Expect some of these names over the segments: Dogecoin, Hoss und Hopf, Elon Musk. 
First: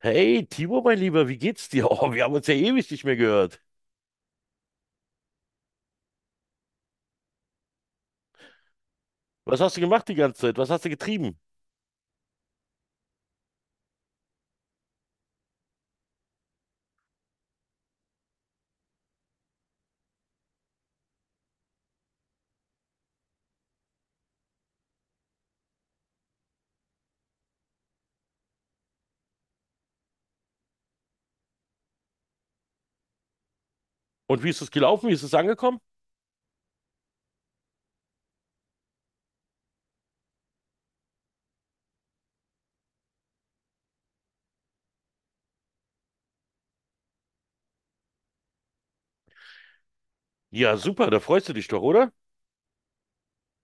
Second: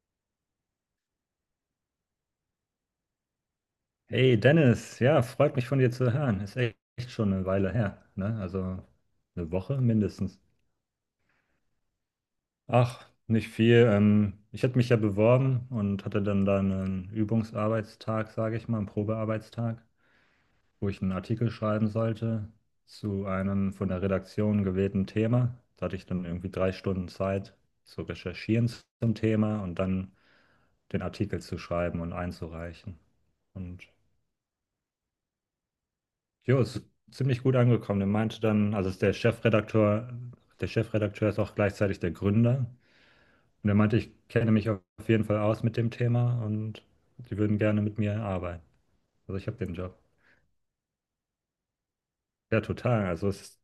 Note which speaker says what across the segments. Speaker 1: Hey, Timo, mein Lieber, wie geht's dir? Oh, wir haben uns ja ewig nicht mehr gehört.
Speaker 2: Hey Dennis, ja, freut mich von dir zu hören. Ist echt echt schon eine Weile her, ne? Also eine
Speaker 1: Was hast du
Speaker 2: Woche
Speaker 1: gemacht die
Speaker 2: mindestens.
Speaker 1: ganze Zeit? Was hast du getrieben?
Speaker 2: Ach, nicht viel. Ich hatte mich ja beworben und hatte dann da einen Übungsarbeitstag, sage ich mal, einen Probearbeitstag, wo ich einen Artikel schreiben sollte zu einem von der Redaktion gewählten Thema. Da hatte ich dann irgendwie 3 Stunden Zeit zu recherchieren zum Thema und dann den Artikel zu schreiben und einzureichen. Und.
Speaker 1: Und wie ist es gelaufen? Wie ist es angekommen?
Speaker 2: Jo, ist ziemlich gut angekommen. Er meinte dann, also ist der Chefredakteur ist auch gleichzeitig der Gründer. Und er meinte, ich kenne mich auf jeden Fall aus mit dem Thema und die würden gerne mit mir arbeiten. Also ich habe den Job.
Speaker 1: Ja, super, da freust du dich doch, oder?
Speaker 2: Ja, total. Also es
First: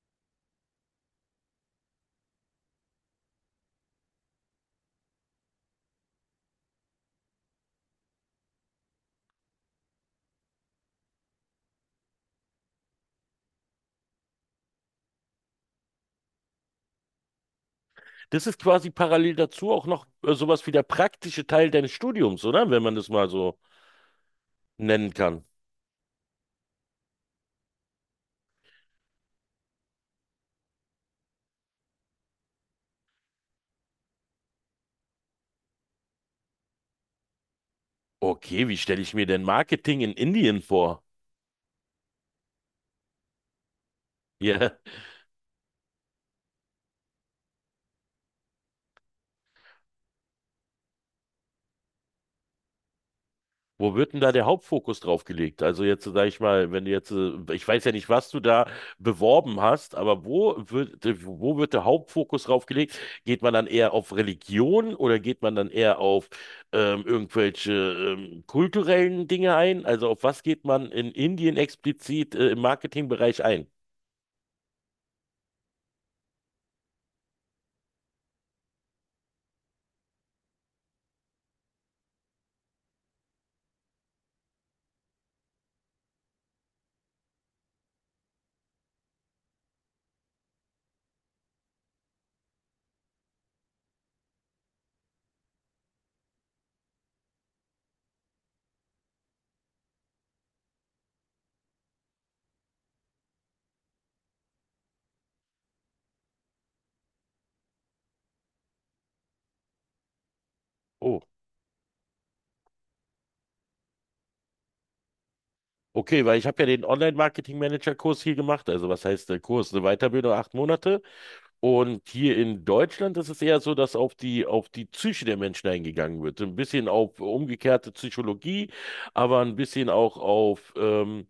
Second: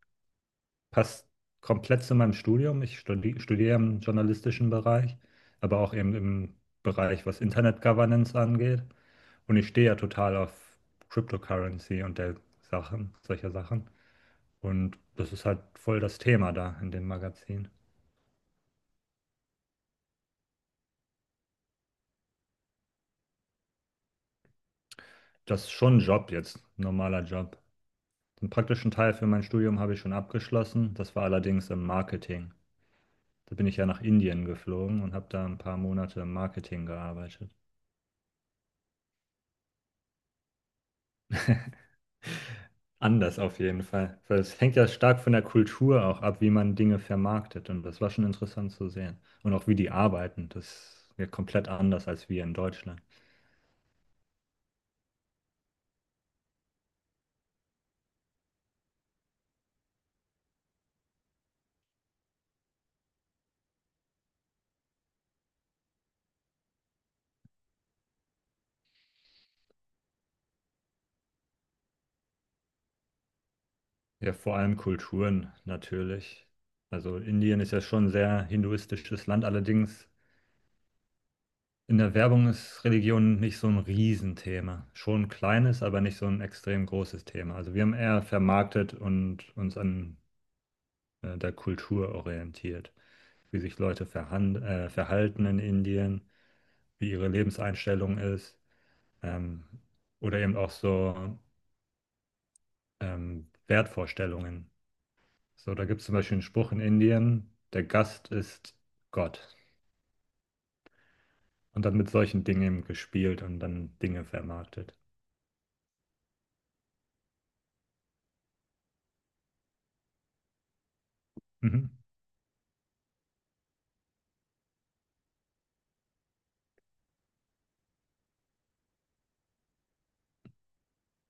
Speaker 2: passt komplett zu meinem Studium. Ich studiere im journalistischen Bereich, aber auch eben im Bereich, was Internet Governance angeht. Und ich stehe ja total auf Cryptocurrency und der Sachen, solcher Sachen. Und das ist halt voll das Thema da in dem Magazin.
Speaker 1: Das ist quasi parallel dazu auch noch sowas wie der praktische Teil deines Studiums, oder? Wenn man das mal so nennen kann.
Speaker 2: Das ist schon ein Job jetzt, ein normaler Job. Den praktischen Teil für mein Studium habe ich schon abgeschlossen. Das war allerdings im Marketing. Da bin ich ja nach Indien geflogen und habe da ein paar Monate im Marketing gearbeitet.
Speaker 1: Okay, wie stelle ich mir denn Marketing in Indien vor?
Speaker 2: Anders auf jeden Fall. Weil es
Speaker 1: Ja,
Speaker 2: hängt ja stark von der Kultur auch ab, wie man Dinge vermarktet. Und das war schon interessant zu sehen. Und auch wie die arbeiten. Das ist ja komplett anders als wir in Deutschland.
Speaker 1: wo wird denn da der Hauptfokus drauf gelegt? Also jetzt, sage ich mal, wenn du jetzt, ich weiß ja nicht, was du da beworben hast, aber wo wird der Hauptfokus drauf gelegt? Geht man dann eher auf Religion oder geht man dann eher auf irgendwelche kulturellen Dinge ein? Also auf was geht man in Indien explizit im Marketingbereich ein?
Speaker 2: Ja, vor allem Kulturen natürlich. Also Indien ist ja schon ein sehr hinduistisches Land, allerdings in der Werbung ist Religion nicht so ein Riesenthema. Schon ein kleines, aber nicht so ein extrem großes Thema. Also wir haben eher vermarktet und uns an der Kultur orientiert, wie sich Leute verhan verhalten in Indien, wie ihre Lebenseinstellung ist, ähm, oder eben auch so Wertvorstellungen. So, da gibt es zum Beispiel einen Spruch in Indien: Der Gast ist Gott.
Speaker 1: Oh,
Speaker 2: Und dann mit solchen Dingen eben gespielt und dann Dinge vermarktet.
Speaker 1: okay, weil ich habe ja den Online-Marketing-Manager-Kurs hier gemacht. Also was heißt der Kurs? Eine Weiterbildung, 8 Monate.
Speaker 2: Mhm.
Speaker 1: Und hier in Deutschland ist es eher so, dass auf die Psyche der Menschen eingegangen wird. So ein bisschen auf umgekehrte Psychologie, aber ein bisschen auch auf,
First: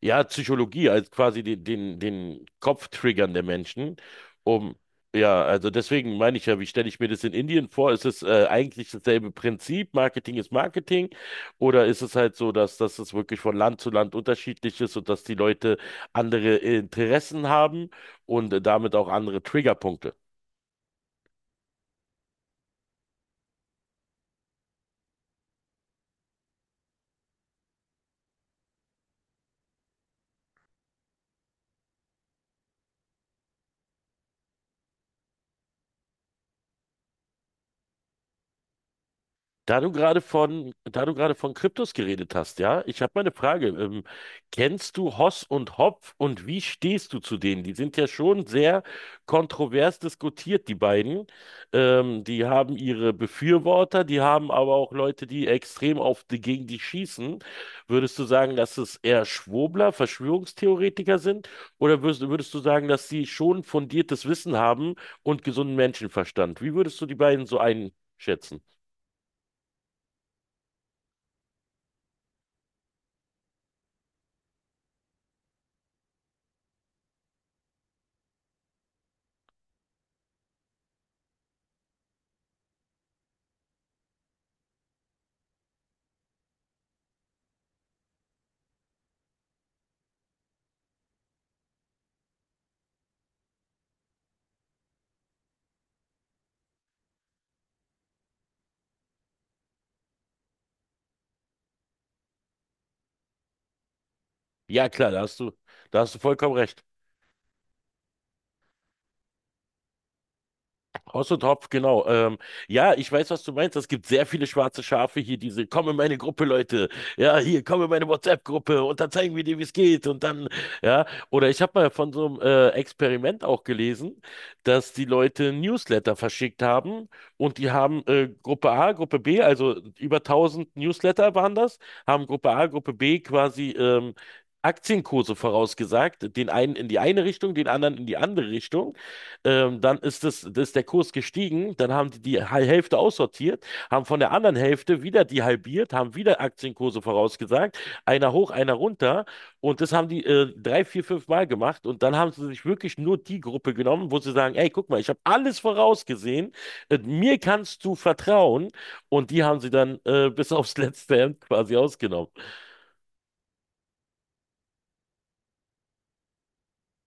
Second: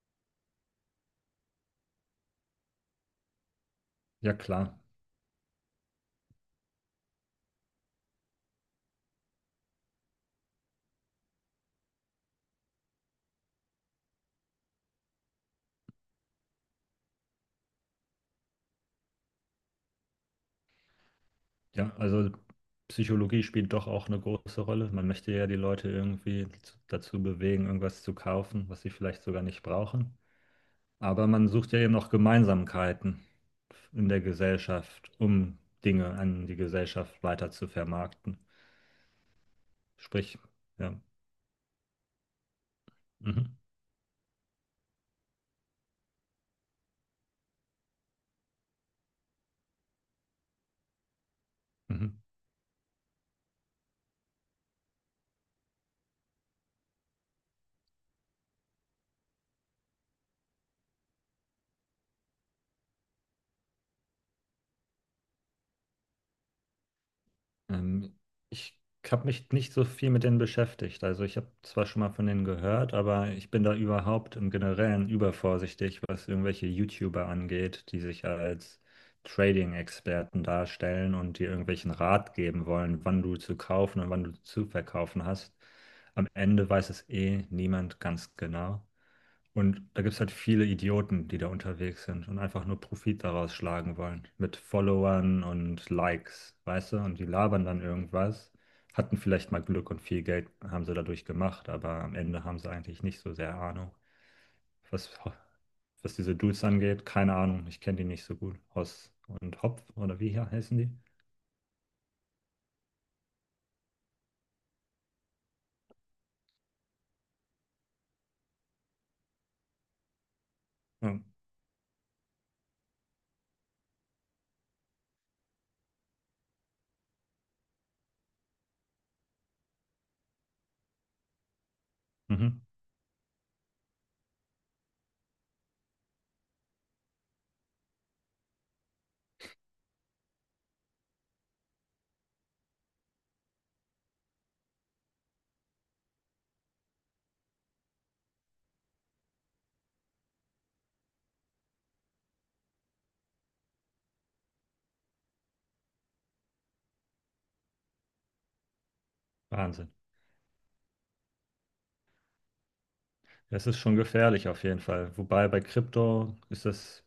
Speaker 1: ja, Psychologie, als quasi den Kopf triggern der Menschen,
Speaker 2: Ja,
Speaker 1: um,
Speaker 2: klar.
Speaker 1: ja, also deswegen meine ich ja, wie stelle ich mir das in Indien vor? Ist es eigentlich dasselbe Prinzip, Marketing ist Marketing, oder ist es halt so, dass es wirklich von Land zu Land unterschiedlich ist und dass die Leute andere Interessen haben und damit auch andere Triggerpunkte?
Speaker 2: Ja, also Psychologie spielt doch auch eine große Rolle. Man möchte ja die Leute irgendwie dazu bewegen, irgendwas zu kaufen, was sie vielleicht sogar nicht brauchen. Aber man sucht ja eben noch Gemeinsamkeiten in der Gesellschaft, um Dinge an die Gesellschaft weiter zu vermarkten.
Speaker 1: Da du gerade
Speaker 2: Sprich,
Speaker 1: von,
Speaker 2: ja.
Speaker 1: da du gerade von Kryptos geredet hast, ja, ich habe mal eine
Speaker 2: Mhm.
Speaker 1: Frage. Kennst du Hoss und Hopf und wie stehst du zu denen? Die sind ja schon sehr kontrovers diskutiert, die beiden.
Speaker 2: Mhm.
Speaker 1: Die haben ihre Befürworter, die haben aber auch Leute, die extrem auf die, gegen die schießen. Würdest du sagen, dass es eher Schwurbler, Verschwörungstheoretiker sind? Oder würdest du sagen, dass sie schon fundiertes Wissen haben und gesunden Menschenverstand? Wie würdest du die beiden so
Speaker 2: Ähm,
Speaker 1: einschätzen?
Speaker 2: Ich habe mich nicht so viel mit denen beschäftigt. Also ich habe zwar schon mal von denen gehört, aber ich bin da überhaupt im Generellen übervorsichtig, was irgendwelche YouTuber angeht, die sich als Trading-Experten darstellen und dir irgendwelchen Rat geben wollen, wann du zu kaufen und wann du zu verkaufen hast. Am Ende weiß es eh niemand ganz genau. Und da gibt es halt viele Idioten, die da unterwegs sind und einfach nur Profit daraus schlagen wollen. Mit Followern und Likes, weißt du? Und die labern dann irgendwas, hatten vielleicht mal Glück und viel Geld haben sie dadurch gemacht, aber am Ende haben sie eigentlich nicht so sehr Ahnung.
Speaker 1: Ja, klar,
Speaker 2: Was,
Speaker 1: da hast
Speaker 2: was
Speaker 1: du
Speaker 2: diese
Speaker 1: vollkommen
Speaker 2: Dudes
Speaker 1: recht.
Speaker 2: angeht, keine Ahnung, ich kenne die nicht so gut. Hoss und Hopf, oder wie hier heißen die?
Speaker 1: Hoss und Hopf, genau. Ja, ich weiß, was du meinst. Es gibt sehr viele schwarze Schafe hier, diese, komm in meine Gruppe, Leute. Ja, hier, komm in meine WhatsApp-Gruppe und dann zeigen wir dir, wie es geht. Und dann, ja.
Speaker 2: Ja.
Speaker 1: Oder ich habe mal von so einem Experiment auch gelesen, dass die Leute Newsletter verschickt haben und die haben Gruppe A, Gruppe B, also über 1000 Newsletter waren das, haben Gruppe
Speaker 2: Mhm.
Speaker 1: A, Gruppe B quasi Aktienkurse vorausgesagt, den einen in die eine Richtung, den anderen in die andere Richtung. Dann ist das ist der Kurs gestiegen, dann haben die Hälfte aussortiert, haben von der anderen Hälfte wieder die halbiert, haben wieder Aktienkurse vorausgesagt, einer hoch, einer runter und das haben die drei, vier, fünf Mal gemacht und dann haben sie sich wirklich nur die Gruppe genommen, wo sie sagen, ey, guck mal, ich habe alles vorausgesehen, mir kannst du vertrauen und die haben sie
Speaker 2: Wahnsinn.
Speaker 1: dann bis aufs letzte Hemd quasi ausgenommen.
Speaker 2: Es ist schon gefährlich auf jeden Fall. Wobei bei Krypto ist das.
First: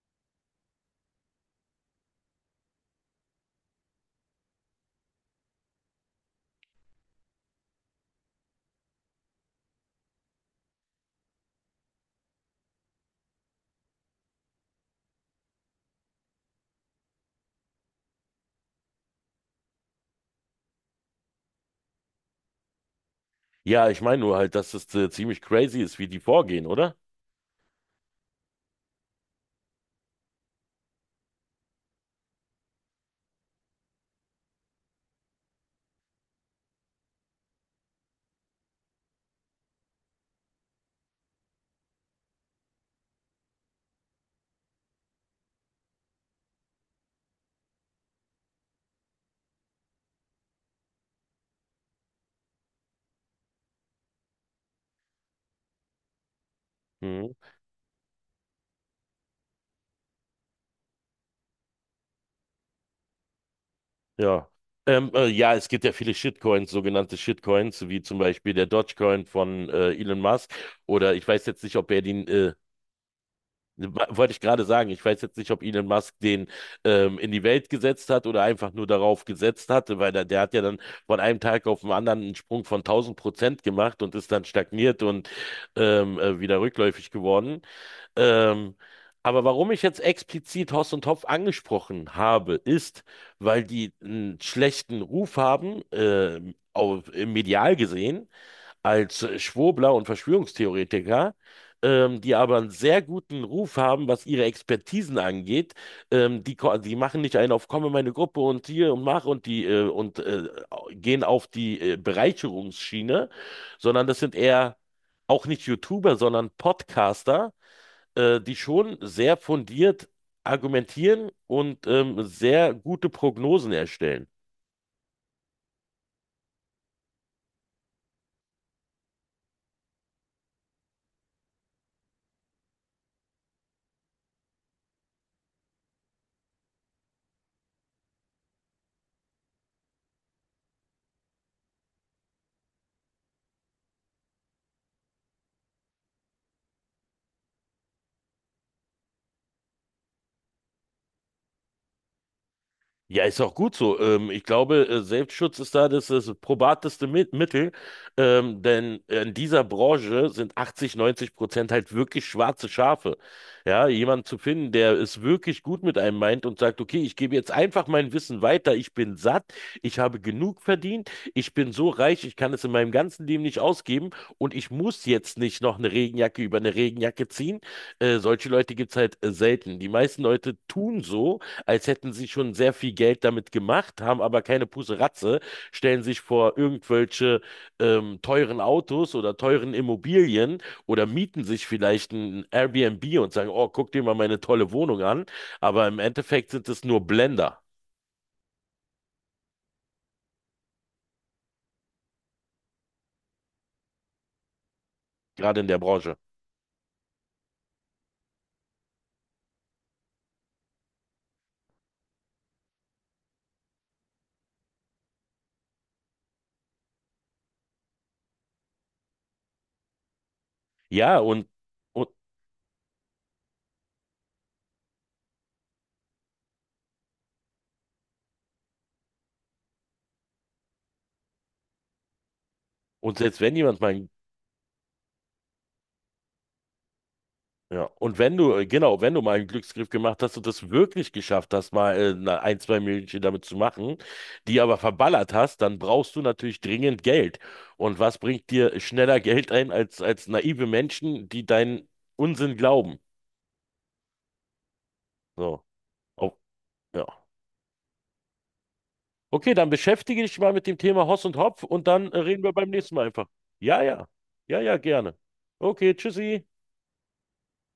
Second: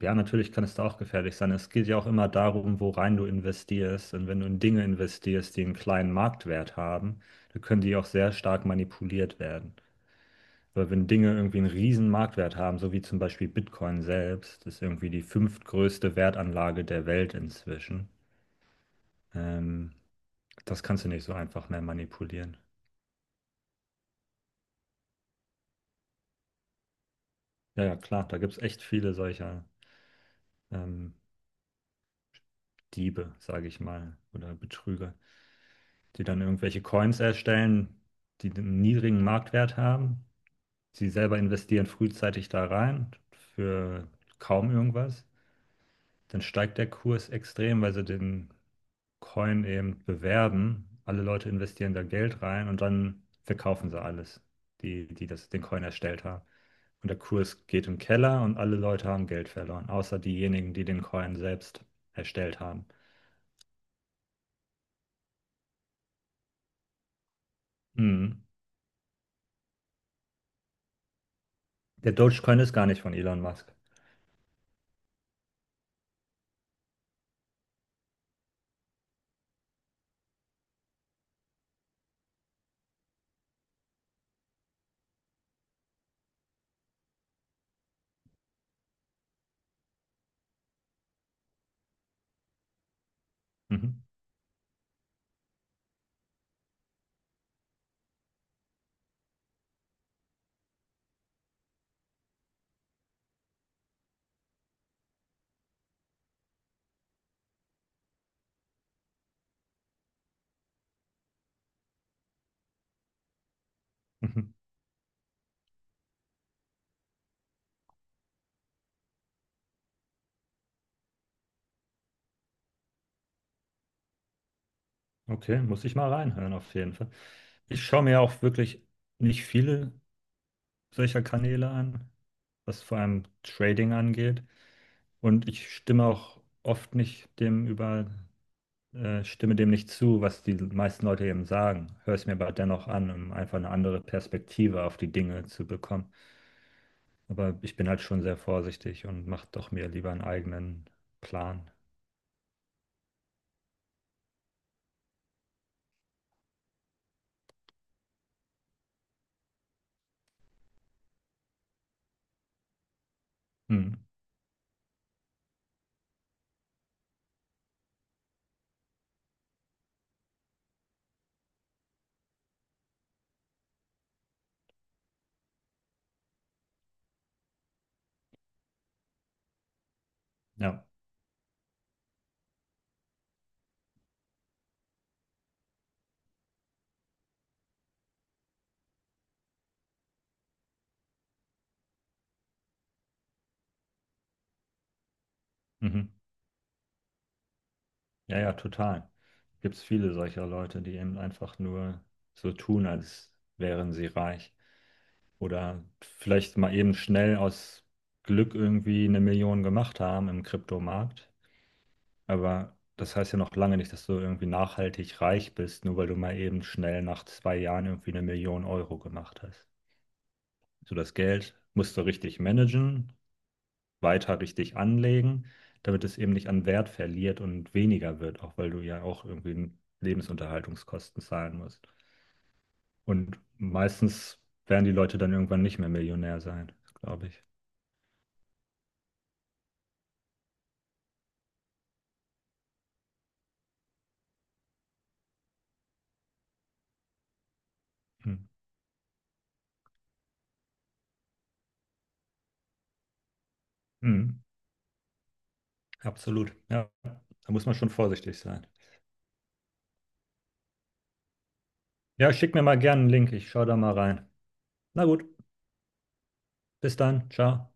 Speaker 2: Ja, natürlich kann es da auch gefährlich sein. Es geht ja auch immer darum, worein du investierst. Und wenn du in Dinge investierst, die einen kleinen Marktwert haben, dann können die auch sehr stark manipuliert werden. Aber wenn Dinge irgendwie einen riesen Marktwert haben, so wie zum Beispiel Bitcoin selbst, das ist irgendwie die fünftgrößte Wertanlage der Welt inzwischen, ähm, das kannst du nicht so einfach mehr manipulieren.
Speaker 1: Ja, ich meine nur halt, dass es ziemlich crazy ist, wie die vorgehen, oder?
Speaker 2: Ja, ja, klar, da gibt es echt viele solcher ähm, Diebe, sage ich mal, oder Betrüger, die dann irgendwelche Coins erstellen, die einen niedrigen Marktwert haben. Sie selber investieren frühzeitig da rein für kaum irgendwas. Dann steigt der Kurs extrem, weil sie den Coin eben bewerben. Alle Leute investieren da Geld rein und dann verkaufen sie alles, die, den Coin erstellt haben. Und der
Speaker 1: Mhm.
Speaker 2: Kurs geht im Keller und alle Leute haben Geld verloren, außer diejenigen, die den Coin selbst erstellt haben.
Speaker 1: Ja. Ja, es gibt ja viele Shitcoins, sogenannte Shitcoins, wie zum
Speaker 2: Mhm.
Speaker 1: Beispiel der Dogecoin von Elon Musk. Oder ich weiß jetzt nicht, ob er
Speaker 2: Der
Speaker 1: den,
Speaker 2: Dogecoin ist gar nicht von Elon Musk.
Speaker 1: wa- wollte ich gerade sagen, ich weiß jetzt nicht, ob Elon Musk den in die Welt gesetzt hat oder einfach nur darauf gesetzt hatte, weil der hat ja dann von einem Tag auf den anderen einen Sprung von 1000% gemacht und ist dann stagniert und wieder rückläufig geworden. Ähm, aber warum ich jetzt explizit Hoss und Hopf angesprochen habe, ist, weil die
Speaker 2: Mhm.
Speaker 1: einen schlechten Ruf haben, auf, im medial gesehen, als Schwurbler und Verschwörungstheoretiker, die aber einen sehr guten Ruf haben, was ihre Expertisen angeht. Die machen nicht einen auf, komme in meine Gruppe und hier und mach und die und gehen auf die Bereicherungsschiene, sondern das sind
Speaker 2: Mhm.
Speaker 1: eher auch nicht YouTuber, sondern Podcaster die schon sehr fundiert argumentieren und sehr gute Prognosen erstellen.
Speaker 2: Okay, muss ich mal reinhören auf jeden Fall. Ich schaue mir auch wirklich nicht viele solcher Kanäle an, was vor allem Trading angeht. Und ich stimme auch oft nicht dem über, stimme dem nicht zu, was die meisten Leute eben sagen. Höre es mir aber dennoch an, um einfach eine andere Perspektive auf die Dinge zu bekommen. Aber ich bin halt schon sehr vorsichtig und mache doch mir lieber einen eigenen Plan.
Speaker 1: Ja, ist auch gut so. Ich glaube, Selbstschutz ist da das probateste Mittel, denn in dieser Branche sind 80, 90% halt wirklich schwarze Schafe. Ja,
Speaker 2: Hm,
Speaker 1: jemanden zu finden, der es wirklich gut mit einem meint und sagt, okay, ich gebe jetzt einfach mein Wissen weiter, ich bin satt, ich habe genug verdient, ich bin so reich, ich kann es in meinem ganzen Leben nicht ausgeben und ich muss jetzt nicht noch eine Regenjacke über eine Regenjacke ziehen. Solche Leute gibt es halt selten. Die meisten Leute
Speaker 2: ja.
Speaker 1: tun so, als hätten sie schon sehr viel Geld damit gemacht, haben aber keine Puseratze, stellen sich vor irgendwelche teuren Autos oder teuren Immobilien oder mieten sich vielleicht ein Airbnb und sagen, oh, guck dir mal meine tolle Wohnung an. Aber im
Speaker 2: Mhm.
Speaker 1: Endeffekt sind es nur Blender,
Speaker 2: Ja, ja, total. Gibt es viele solcher Leute, die eben einfach nur so tun, als wären sie reich.
Speaker 1: gerade in der
Speaker 2: Oder
Speaker 1: Branche.
Speaker 2: vielleicht mal eben schnell aus Glück irgendwie 1 Million gemacht haben im Kryptomarkt. Aber das heißt ja noch lange nicht, dass du irgendwie nachhaltig reich bist, nur weil du mal eben schnell nach 2 Jahren irgendwie 1 Million Euro gemacht hast. So, das
Speaker 1: Ja, und,
Speaker 2: Geld musst du
Speaker 1: und,
Speaker 2: richtig managen, weiter richtig anlegen, damit es eben nicht an Wert verliert und weniger wird, auch weil du ja auch irgendwie Lebensunterhaltungskosten zahlen musst.
Speaker 1: und
Speaker 2: Und
Speaker 1: selbst wenn jemand mal
Speaker 2: meistens werden die Leute dann irgendwann nicht mehr Millionär sein, glaube ich.
Speaker 1: Ja, und wenn du, genau, wenn du mal einen Glücksgriff gemacht hast und das wirklich geschafft hast, ein, zwei Millionchen damit zu machen, die aber verballert hast, dann brauchst du natürlich dringend Geld. Und was
Speaker 2: Hm.
Speaker 1: bringt dir schneller Geld ein als naive Menschen, die deinen Unsinn glauben?
Speaker 2: Hm.
Speaker 1: So, Au-
Speaker 2: Absolut. Ja,
Speaker 1: ja.
Speaker 2: da muss man schon vorsichtig sein.
Speaker 1: Okay, dann beschäftige dich mal mit dem Thema Hoss und Hopf und dann
Speaker 2: Ja,
Speaker 1: reden wir
Speaker 2: schick mir
Speaker 1: beim
Speaker 2: mal
Speaker 1: nächsten
Speaker 2: gerne
Speaker 1: Mal
Speaker 2: einen
Speaker 1: einfach.
Speaker 2: Link. Ich schaue da
Speaker 1: Ja,
Speaker 2: mal
Speaker 1: ja,
Speaker 2: rein.
Speaker 1: ja, ja,
Speaker 2: Na
Speaker 1: gerne.
Speaker 2: gut,
Speaker 1: Okay, tschüssi.
Speaker 2: bis dann. Ciao.